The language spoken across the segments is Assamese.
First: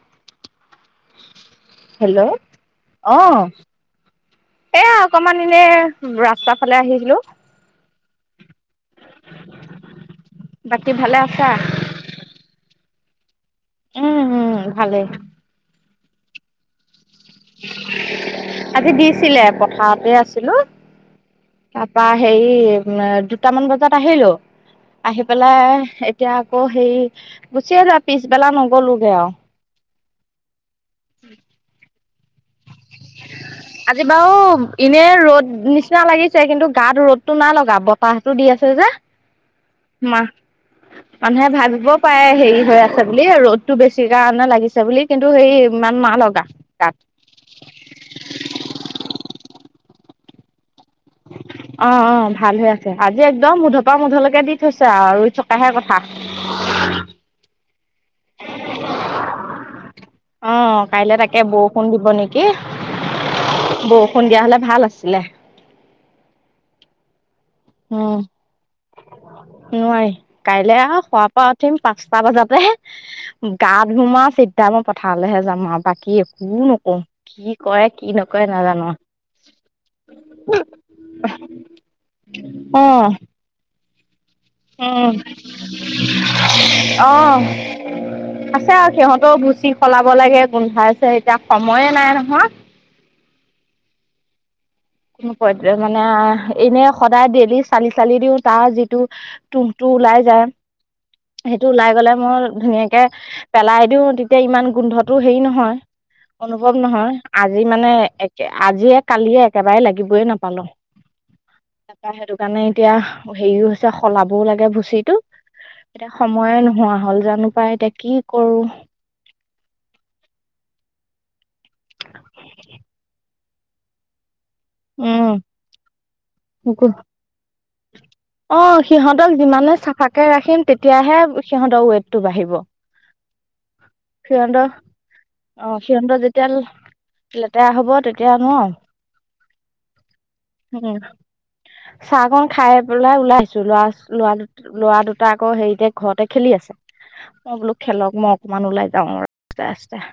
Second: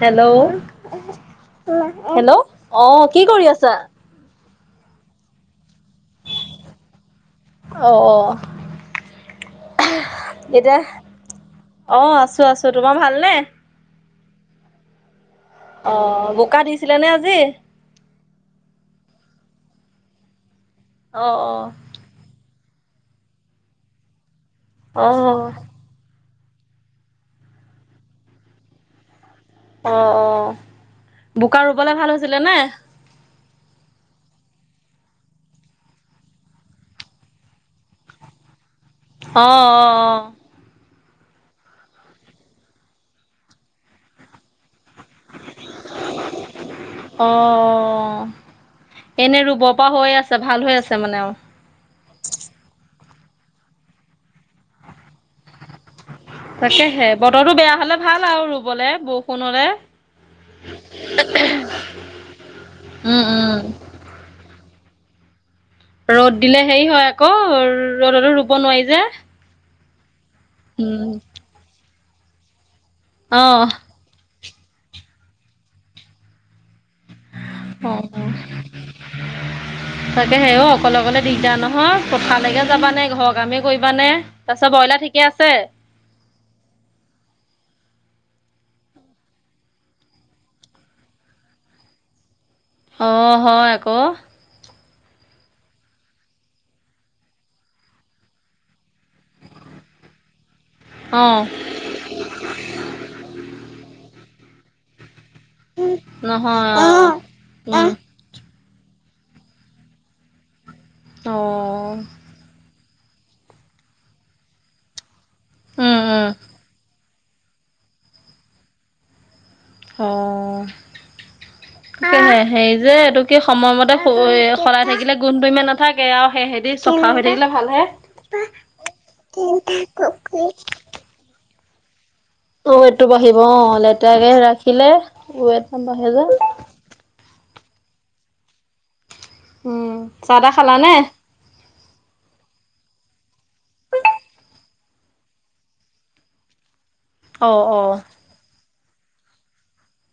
হেল্ল', হেল্ল', অ, কি কৰি আছা? এয়া অকমান এনে ৰাস্তা ফালে আহিছিলো। অ', এতিয়া বাকী ভালে আছা? অ', আছো। আছো। তোমাৰ ভালনে? উম', উম, ভালে। অ', বোকা দিছিলে নে আজি? আজি দিছিলে। পথাৰতে আছিলো। অ', অ, তপা হেৰি দুটামান বজাত আহিলো। অ আহি পেলাই এতিয়া আকৌ হেৰি গুচিয়ে যা পিছবেলা নগলোগে আৰু। অ', অ, বোকা ৰুবে ভাল হৈছিলে নে? আজি বাৰু এনে ৰ'দ নিচিনা লাগিছে। কিন্তু গাত ৰ'দতটো ন লগা বতাহতটো দি আছে যে। অ', অ, মাহ মানুহে ভাবিব পাৰে হেৰি হৈ আছে বুলি ৰ'দতটো বেছি কাৰণে লাগিছে বুলি। কিন্তু সেই ইমান না লগা। গাত অ', এনে ৰুব পৰা হৈয়ে আছে। ভাল হৈ আছে মানে আৰু অ', অ, ভাল হৈ আছে। আজি একদম মুধৰপা মুধলৈকে দি থৈছে আৰু ৰুই থকাহে কথা। তাকেহে বতৰটো বেয়া হলে ভাল আৰু ৰুবলে বৰষুণৰে অ', কাইলে তাকে বৰষুণ দিব নেকি উম উম বষ ষুণৰ দিয়া হ'লে ভাল আছিলে। ৰ'দ দিলে হেৰি হয়, আকৌ উম ৰ'দতো ৰুব নোৱাৰি যে, নোৱাৰি। কাইলে আৰু উম খুৱ পৰা উঠিম পাঁচটা বজাতে গাত ধুমা চিধা মই পথাৰলৈহে যাম আৰু বাকী একো নকও। অ', অ, তাকে হে অ, অকলে অকলে দিগদাৰ নহয়। কথালৈকে যাবা অঁ নে ঘৰৰ কামে কৰিবা নে। উম', আহ আছে, আৰু সিহঁতেও গুচি সলাব লাগে। গোন্ধাইছে এতিয়া সময়ে নাই নহয়। অ', হয়। আকৌ কোন মানে এনে সদায় ডেইলি চালি চালি দিও তাৰ যিটো তুংটো ওলাই যায়। অ সেইটো ওলাই গ'লে মই ধুনীয়াকে পেলাই দিও তেতিয়া ইমান গোন্ধটো হেৰি ন হয় অনুভৱ অ নহয় আজি উম মানে একে আজিয়ে কালিয়ে কেবাৰে লাগিবই নাপালো। অঁ কাৰণে এতিয়া হেৰিও হৈছে সলাবও লাগে ভুচিটো। উম এতিয়া উম সময়ে নোহোৱা হ'ল জানো পাই এতিয়া কি কৰো। অ কেলে হেৰি যে এইটো কি সময়মতে সলাই থাকিলে উম গোন্ধটো ইমান নাথাক আৰু সেহেদি চফা হৈ থাকিলে ভাল হে। অ সিহঁতক যিমানে চাফাকে ৰাখিম তেতিয়াহে সিহঁতৰ ৱেট ৱেটটো বাঢ়িব অ লেতেৰাকে সিহঁতৰ ৰাখিলে অ ৱেট নাবাঢ়ে সিহঁতৰ যে। যেতিয়া লেতেৰা হ'ব তেতিয়া নোৱাৰোঁ। উম চাহ তাহ খালানে? চাহকন খাই পেলাই ওলাই আহিছো। লৰা লৰা লৰা দুটা আকৌ হেৰিতে ঘৰতে খেলি আছে। অ মই বোলো অ খেলক মই অকমান ওলাই যাওঁ ৰাস্তা ৰাস্তা।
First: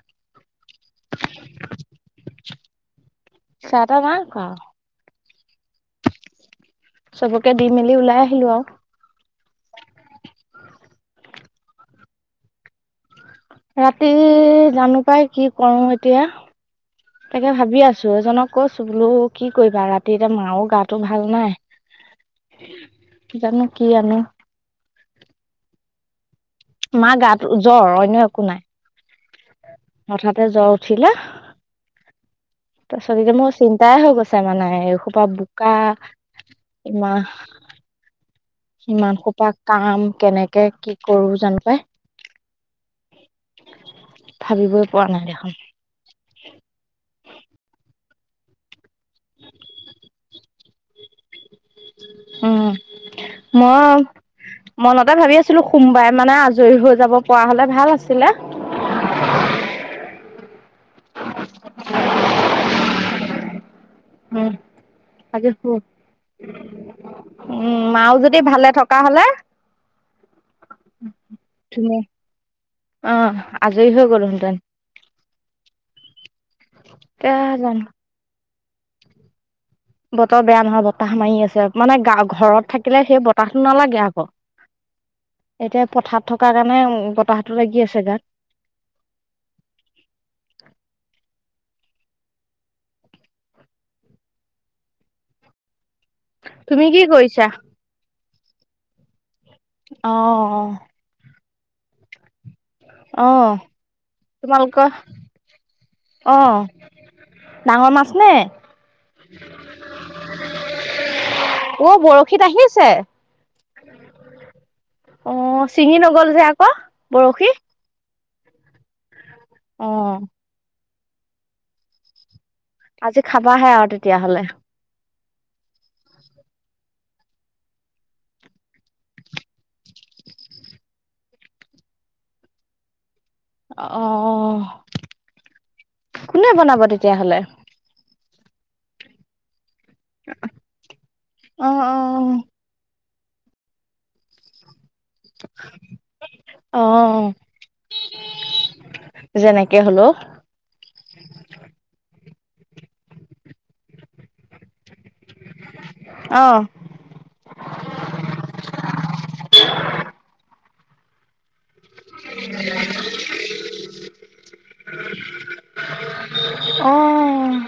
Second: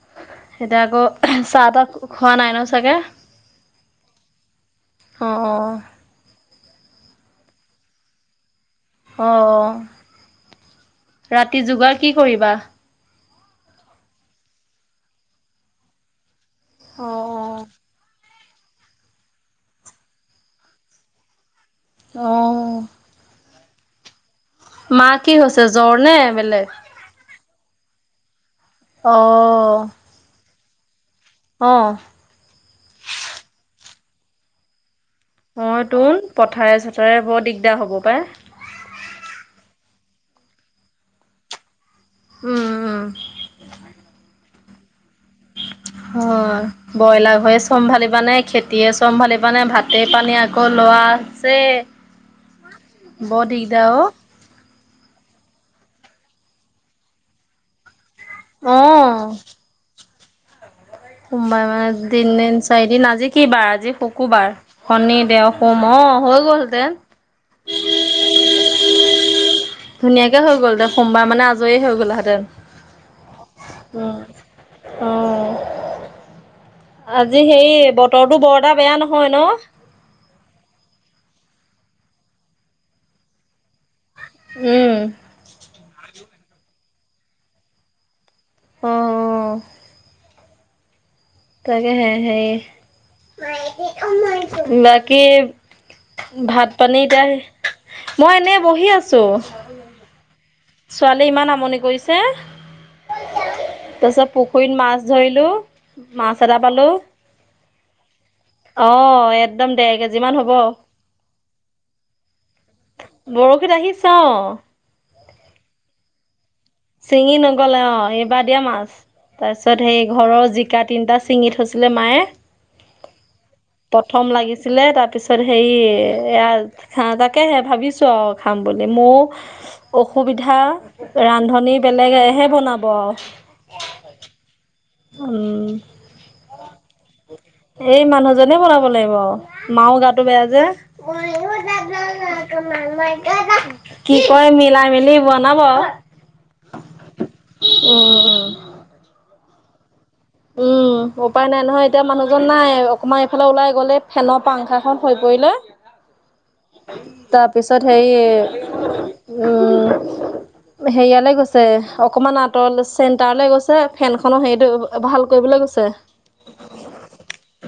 এতিয়া আকৌ চাহ তাহ খোৱা নাই নহয় চাগে। চাহ তাহ নাইখোৱা। অঁ অঁ। চবকে দি মেলি ওলাই আহিলো আও। অ, ৰাতি যোগাৰ কি কৰিবা? ৰাতি জানো পাই কি কৰো এতিয়া। অ। তাকে ভাবি আছো এজনক কৈছো বোলো কি কৰিবা ৰাতি এতিয়া মাও গাটো ভাল নাই। অ জানো কি আনে। মা কি হৈছে জ্বৰ নে বেলেগ? মা গাতো জ্বৰ অন্য একো নাই। অঁ হঠাতে জ্বৰ উঠিলে। অঁ। তাৰপিছত এতিয়া মোৰ চিন্তাই হৈ গৈছে মানে এইসোপা। অ বোকা তোৰ পথাৰে চথাৰে বৰ দিগদাৰ হ'ব পায়। সিমান সোপা কাম কেনেকে কি কৰো জানো পাই। উম উম। ভাবিবই পোৱা নাই দেখোন। অ ব্ৰইলাৰ হৈ চম্ভালিবা নে, খেতিয়ে চম্ভালিব নে, ভাতে পানীয়ে ক লৰা আছে উম বৰ মই দিগদাৰ অ। মনতে ভাবি আছিলো সোমবাৰে মানে আজৰি হৈ যাব পৰা হলে ভাল আছিলে। অ। সোমবাৰ মানে তিনদিন, চাৰিদিন আজি কি বাৰ আজি শুকুবাৰ, উম শনি, আজি দেও, সোম অ হৈ গলহেঁতেন। উম মাও যদি ভালে থকা হলে ধুনীয়াকে হৈ গ'ল হেঁতেন সোমবাৰ মানে আজৰি তুমি হৈ গ'লা হেঁতেন। অ', আজৰি হৈ গ'লো হেঁতেন। অ এতিয়া আজি হেৰি, জানো বতৰটো বৰ এটা বেয়া নহয় ন? বতৰ বেয়া নহয়, বতাহ মাৰি আছে। মানে গা ঘৰত থাকিলে সেই বতাহটো নালাগে আকৌ। উম। এতিয়া পথাৰত থকাৰ কাৰণে বতাহটো লাগি আছে গাত। অ'। তাকেহে হেৰি, বাকী ভাত তুমি কি পানী এতিয়া, কৰিছা মই এনে বহি আছোঁ। অ', অ'। ছোৱালীয়ে ইমান আমনি কৰিছে। অ অ তাৰপিছত পুখুৰীত তোমালোকৰ মাছ ধৰিলোঁ, মাছ অ এটা পালোঁ। ডাঙৰ মাছ নে? অ', একদম দেৰকেজি মান হ'ব। ঔ, বৰশীত আহিছে? বৰশীত আহিছে অ অ', চিঙি নগ'ল যে আকৌ। চিঙি বৰশী নগলে অ', এইবাৰ দিয়া মাছ, তাৰপিছত হেৰি, ঘৰৰ জিকা তিনিটা ছিঙি থৈছিলে মায়ে। আজি খাবাহে আৰু তেতিয়াহলে। ছিলে তাৰপিছত হেৰি, এইয়া তাকেহে ভাবিছোঁ আৰু খাম বুলি, মও অসুবিধা, ৰান্ধনি বেলেগহে বনাব আৰু। অ', অ', উম কোনে বনাব তেতিয়াহলে? এই মানুহজনে বনাব লাগিব আও, মাৰো গাটো বেয়া যে। কি কয়, মিলাই মি [unintelligible] বনাব, অ উম। যেনেকে হলেওঁ। উম উপায় নাই নহয়, এতিয়া মানুহজন নাই, অকণমান এইফালে ওলাই গ'ল, এই ফেনৰ পাংখা খন সৰি পৰিলে। অ'। তাৰপিছত হেৰি উম, হেয়ালৈ গৈছে। অকমান আঁতৰলৈ, চেণ্টাৰলৈ গৈছে, ফেনখনৰ হেৰিটো ভাল কৰিবলৈ গৈছে। অ'।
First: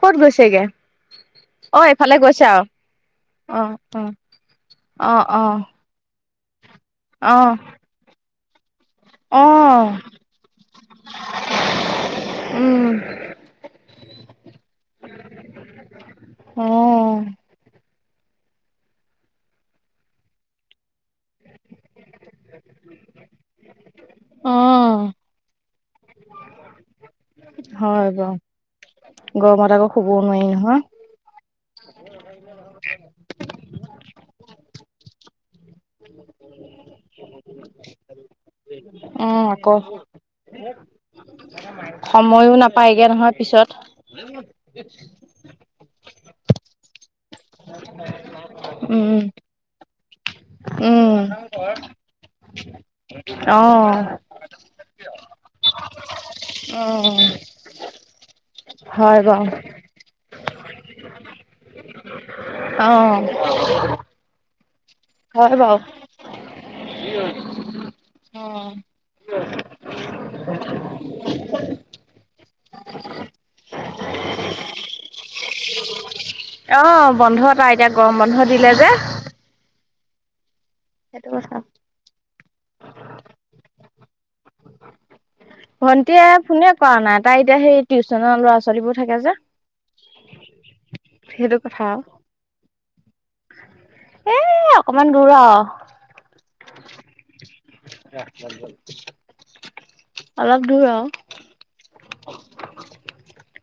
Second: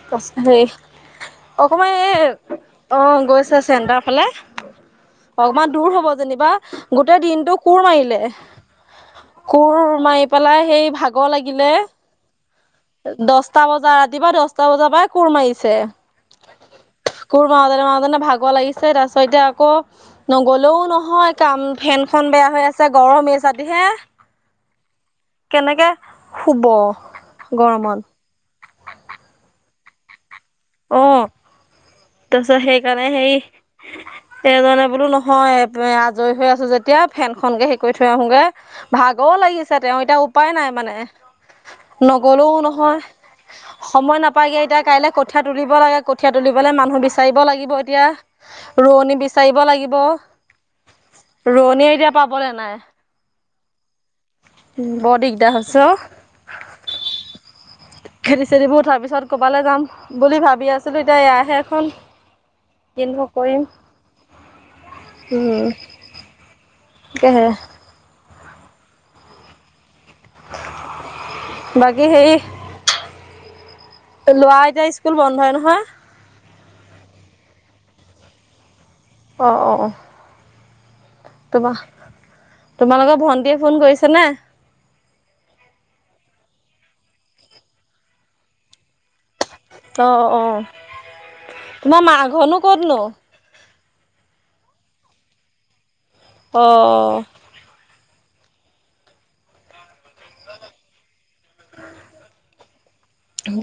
ক'ত [unintelligible] গৈছেগে দেই। অ অকমান এই, এইফালে গৈছে আৰু অ', গৈছে চেণ্টাৰৰ ফালে। অ অকমান অ দূৰ হব যেনিবা, গোটেই অ দিনটো কোৰ মাৰিলে। কোৰ মাৰি পেলাই হেৰি ভাগৰ লাগিলে, উম দহ দচটা বজা, ৰাতিপুৱা দহটা বজাৰ পৰাই কোৰ মাৰিছে। অ কোৰ মাৰুতেনে মাৰুতেনে ভাগৰ লাগিছে, তাৰপাছত এতিয়া আকৌ নগলেও নহয় কাম, ফেনখন বেয়া হৈ আছে, গৰম এচাটিহে। কেনেকে শুব গৰমত? হয় বাৰু গৰমত আকৌ শুবও নোৱাৰি নহয়। অ', তাৰপিছত সেইকাৰণে হেৰি, এজনে বোলো নহয় আজৰি হৈ আছোঁ যেতিয়া, ফেনখনকেই হেৰি কৰি থৈ আহোগে, অ ভাগৰ লাগিছে আকৌ তেওঁৰ এতিয়া উপাই নাই মানে, সময়ো নগলেওঁ নহয়, নাপায়গে পিছত সময় নাপায়গে এতিয়া কাইলে কঠীয়া তুলিব লাগে, কঠীয়া তুলিবলৈ মানুহ বিচাৰিব লাগিব এতিয়া। উম ৰোৱনী বিচাৰিব লাগিব। উম। ৰোৱনীয়ে এতিয়া পাবলৈ নাই। অ'। উম, বৰ দিগদাৰ হৈছে অ'। অ'। খেতি-চেটিবোৰ উঠাৰ পিছত ক'ৰবালৈ যাম বুলি ভাবি আছিলো, এতিয়া এয়াহে হ'ল। অ', কিনো কৰিম, হয় উম। বাৰু। তাকেহে। উম। বাকী [inaudible] ল'ৰাৰ এতিয়া স্কুল বন্ধয়ে নহয়? অ', বন্ধ তাৰ এতিয়া, গৰম বন্ধ দিলে যে। অ', অ', অ'। সেইটো কথা। তোমাৰ, তোমালোকৰ ভন্টিয়ে ফোন কৰিছে নে? ভন্টিয়ে ফোনে কৰা নাই, তাই এতিয়া হেৰি, টিউশচনৰ ল'ৰা-ছোৱালীবোৰ থাকে যে। অ', অ', সেইটো কথা আৰু। তোমাৰ মাৰ ঘৰনো ক'তনো? এ, অকমান দূৰ আৰু। অ'। অলপ দূৰ আৰু।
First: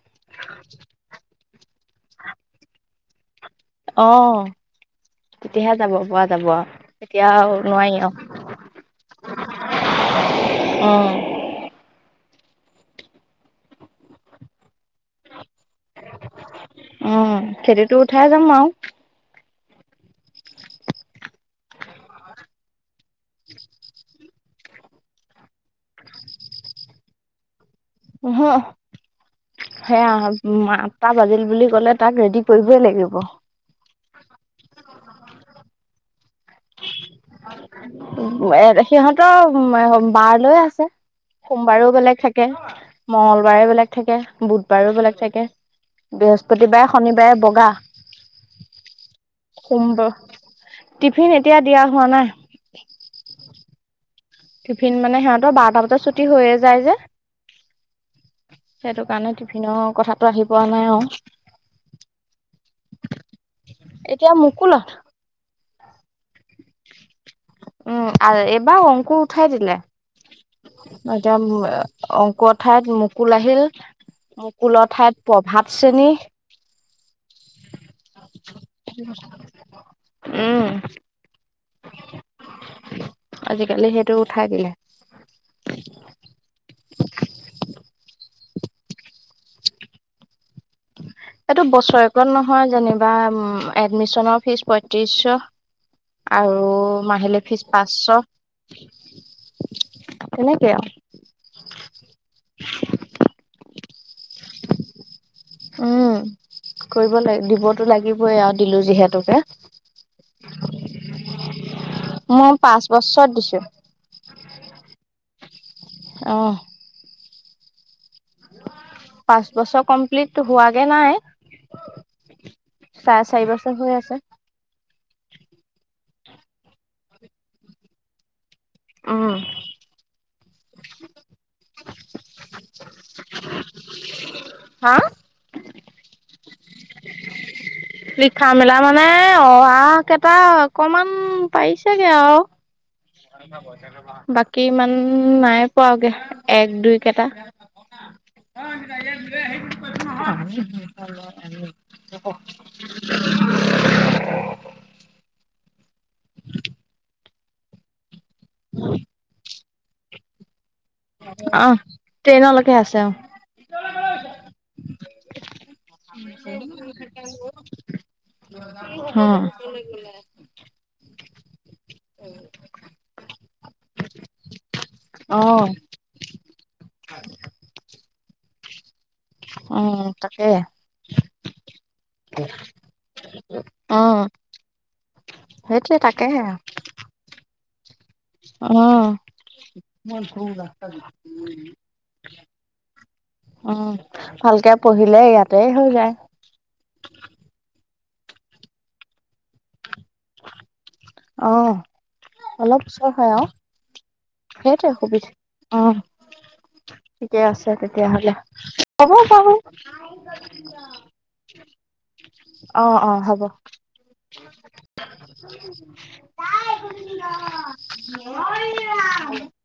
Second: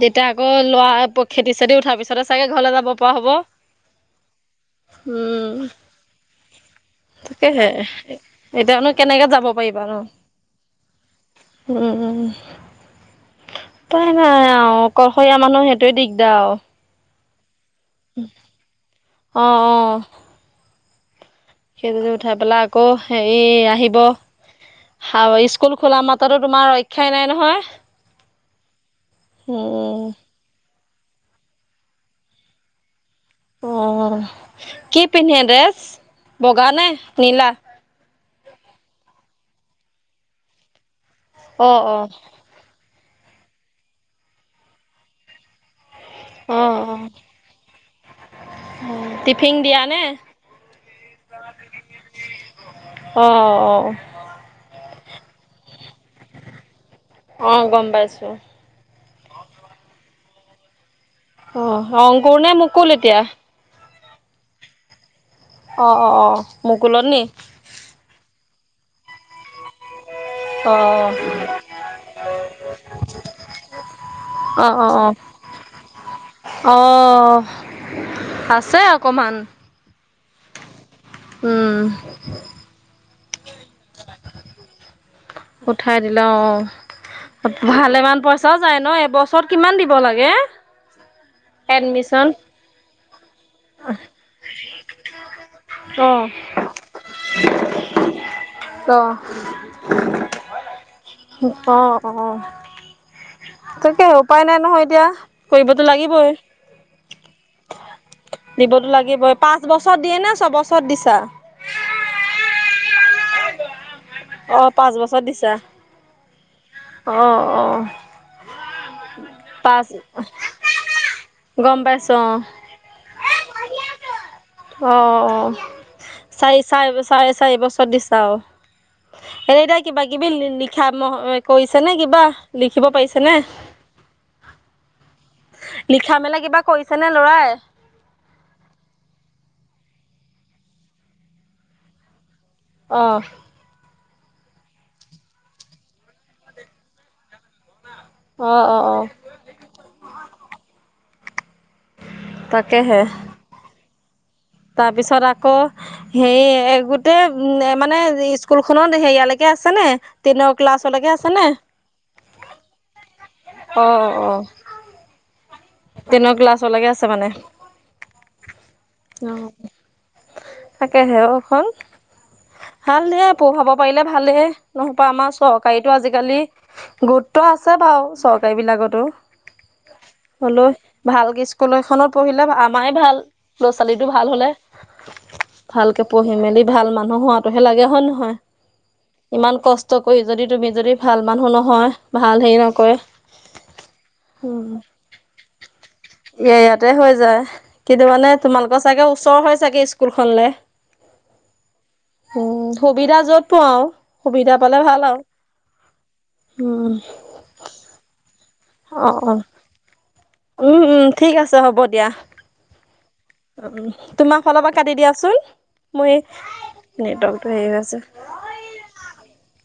তেতিয়া আকৌ ল'ৰা, খেতি-চেতি উঠাৰ পিছতে চাগৈ ঘৰলৈ যাব পৰা হ'ব? অ'। উম তেতিয়াহে যাব পৰা যাব আৰু, এতিয়া আৰু তাকেহে নোৱাৰি আৰু। এতিয়ানো কেনেকে যাব পাৰিবা নো? অ'। উম, উম। উপাই নাই আৰু, অকলশৰীয়া মানুহ সেইটোৱে দিগদাৰ আৰু। উম, খেতিটো উঠাই যাম আৰু। অ', অ'। খেতিটো উঠাই পেলাই আকৌ, হেৰি আহিব। হাউ, স্কুল খোলা মাত্ৰটো তোমাৰ, ৰক্ষাই নাই নহয়। উহু, সেয়া মা টা বাজিল বুলি ক'লে, তাক ৰেডি কৰিবই লাগিব। উম, কি পিন্ধে ড্ৰেছ, বগা নে নীলা? এ, সিহঁতৰ বাৰ লৈ আছে, অঁ সোমবাৰেও অঁ বেলেগ থাকে। থাকে, মঙ্গলবাৰেও বেলেগ থাকে, বুধবাৰেও বেলেগ থাকে। অঁ বৃহস্পতিবাৰে, অঁ শনিবাৰে বগা, টিফিন দিয়া নে সোমব টিফিন এতিয়া, দিয়া হোৱা নাই। অ', অ'। টিফিন মানে সিহঁতৰ, বাৰটা বজাত ছুটি হৈয়ে যায় যে। অ', গম পাইছো। সেইটো কাৰণে, টিফিনৰ কথাটো আহি পৰা নাই আৰু। অ', অংকুৰ নে মুকুল এতিয়া? এতিয়া মুকুলত। অ', অ', অ', মকুলত নি? উম, আৰ এইবাৰ অংকুৰ উঠাই দিলে। অঁ এতিয়া উম আ অংকুৰৰ ঠাইত মুকুল আহিল। অঁ মূ্কুলৰ ঠাইত প্ৰভাত শ্ৰেণী। অঁহ, আছে অকণমান। উম। আজিকালি সেইটো উঠাই দিলে। উঠাই দিলে অ'। ভালেমান পইচাও যায় ন, এবছৰত কিমান দিব লাগে? এইটো বছৰেকত এডমিশন নহয় যেনিবা, ওম এডমিশনৰ ফিজ পয়ত্ৰিশশ। অ আৰু মাহিলী ফিজ পাঁচশ। ত তেনেকে আৰু। অ অ, তাকে উপায় নাই নহয় এতিয়া। কৰিবতো উম, লাগিবই কৰিব লাগিব দিব টো লাগিবই আৰু দিলো দিবতো লাগিবই যিহেতুকে। পাঁচ বছৰত দিয়ে নে ছবছৰত দিছা মই পাঁচ বছৰত দিছো। অ পাঁচ বছৰত দিছা। অহ। অ অ। পাঁচ বছৰ কমপ্লিটটো হোৱাগে নাই? গম পাইছো চাৰে চাৰি বছৰ হৈ আছে। অ অ, চাৰি চাৰে বছ চাৰে চাৰি বছৰত দিছা অ। উম, এনে এতিয়া কিবা কিবি লি লিখা ম কৰিছে নে কিবা, লিখিব পাৰিছে নে? হা? লিখা মেলা কিবা কৰিছে নে লৰাই? লিখা মেলা মানে অ আ কেইটা অকমান পাৰিছেগে আৰু। অহ। বাকী ইমান নাই পোৱাগে এক, দুই কেইটা। অ', অ', অ', তাকেহে [unintelligible] তাৰপিছত আকৌ সেই হে গোটেই এ মানে স্কুলখনত সেইয়ালৈ কে আছে নে? টেনৰ ক্লাছলৈকে আছে নে? অ ট্ৰেইনলৈকে আছে অ অ অ। টেনৰ ক্লাছলৈকে আছে মানে [unintelligible] হু। অ', তাকেহে অ ফল। ভালে পঢ়াব পাৰিলে ভালে, নহ'বা আমাৰ অ অ চৰকাৰীটো আজিকালি গুৰুত্ব আছে বাৰু চৰকাৰীবিলাকতো। উম। হলও, ভালকে স্কুল এখনত পঢ়িলে আমাৰে ভাল, ল'ৰা - অ ছোৱালীটো ভাল হলে। সেইটোৱে ভালকে তাক পঢ়ি - মেলি ভাল মানুহ হোৱাটোহে লাগে হয় নহয়? অ। ইমান কষ্ট কৰি যদি তুমি যদি ভাল মানুহ নহয়, ভাল হেৰি নকৰে উম, ভালকে পঢ়িলে ইয়াতে হৈ যায়। এ ইয়াতে হৈ যায় কিন্তু মানে তোমালোকৰ চাগে ওচৰ হয় চাগে স্কুলখনলে। অ' উম, অলপ ওচৰ সুবিধা হয় যত আৰু পাও। সুবিধা পালে সেইটোৱে ভাল আৰু। সুবিধা। অ' উম। ঠিকে আছে তেতিয়াহ'লে। হ'ব অ', অ', বাৰু। উম, উম, ঠিক আছে, হ'ব দিয়া। অ', অ' হ'ব। তোমাৰ ফালৰ পৰা কাটি দিয়াচোন। মোৰ এই নেটৱৰ্কটো হেৰি হৈ আছে। [unintelligible]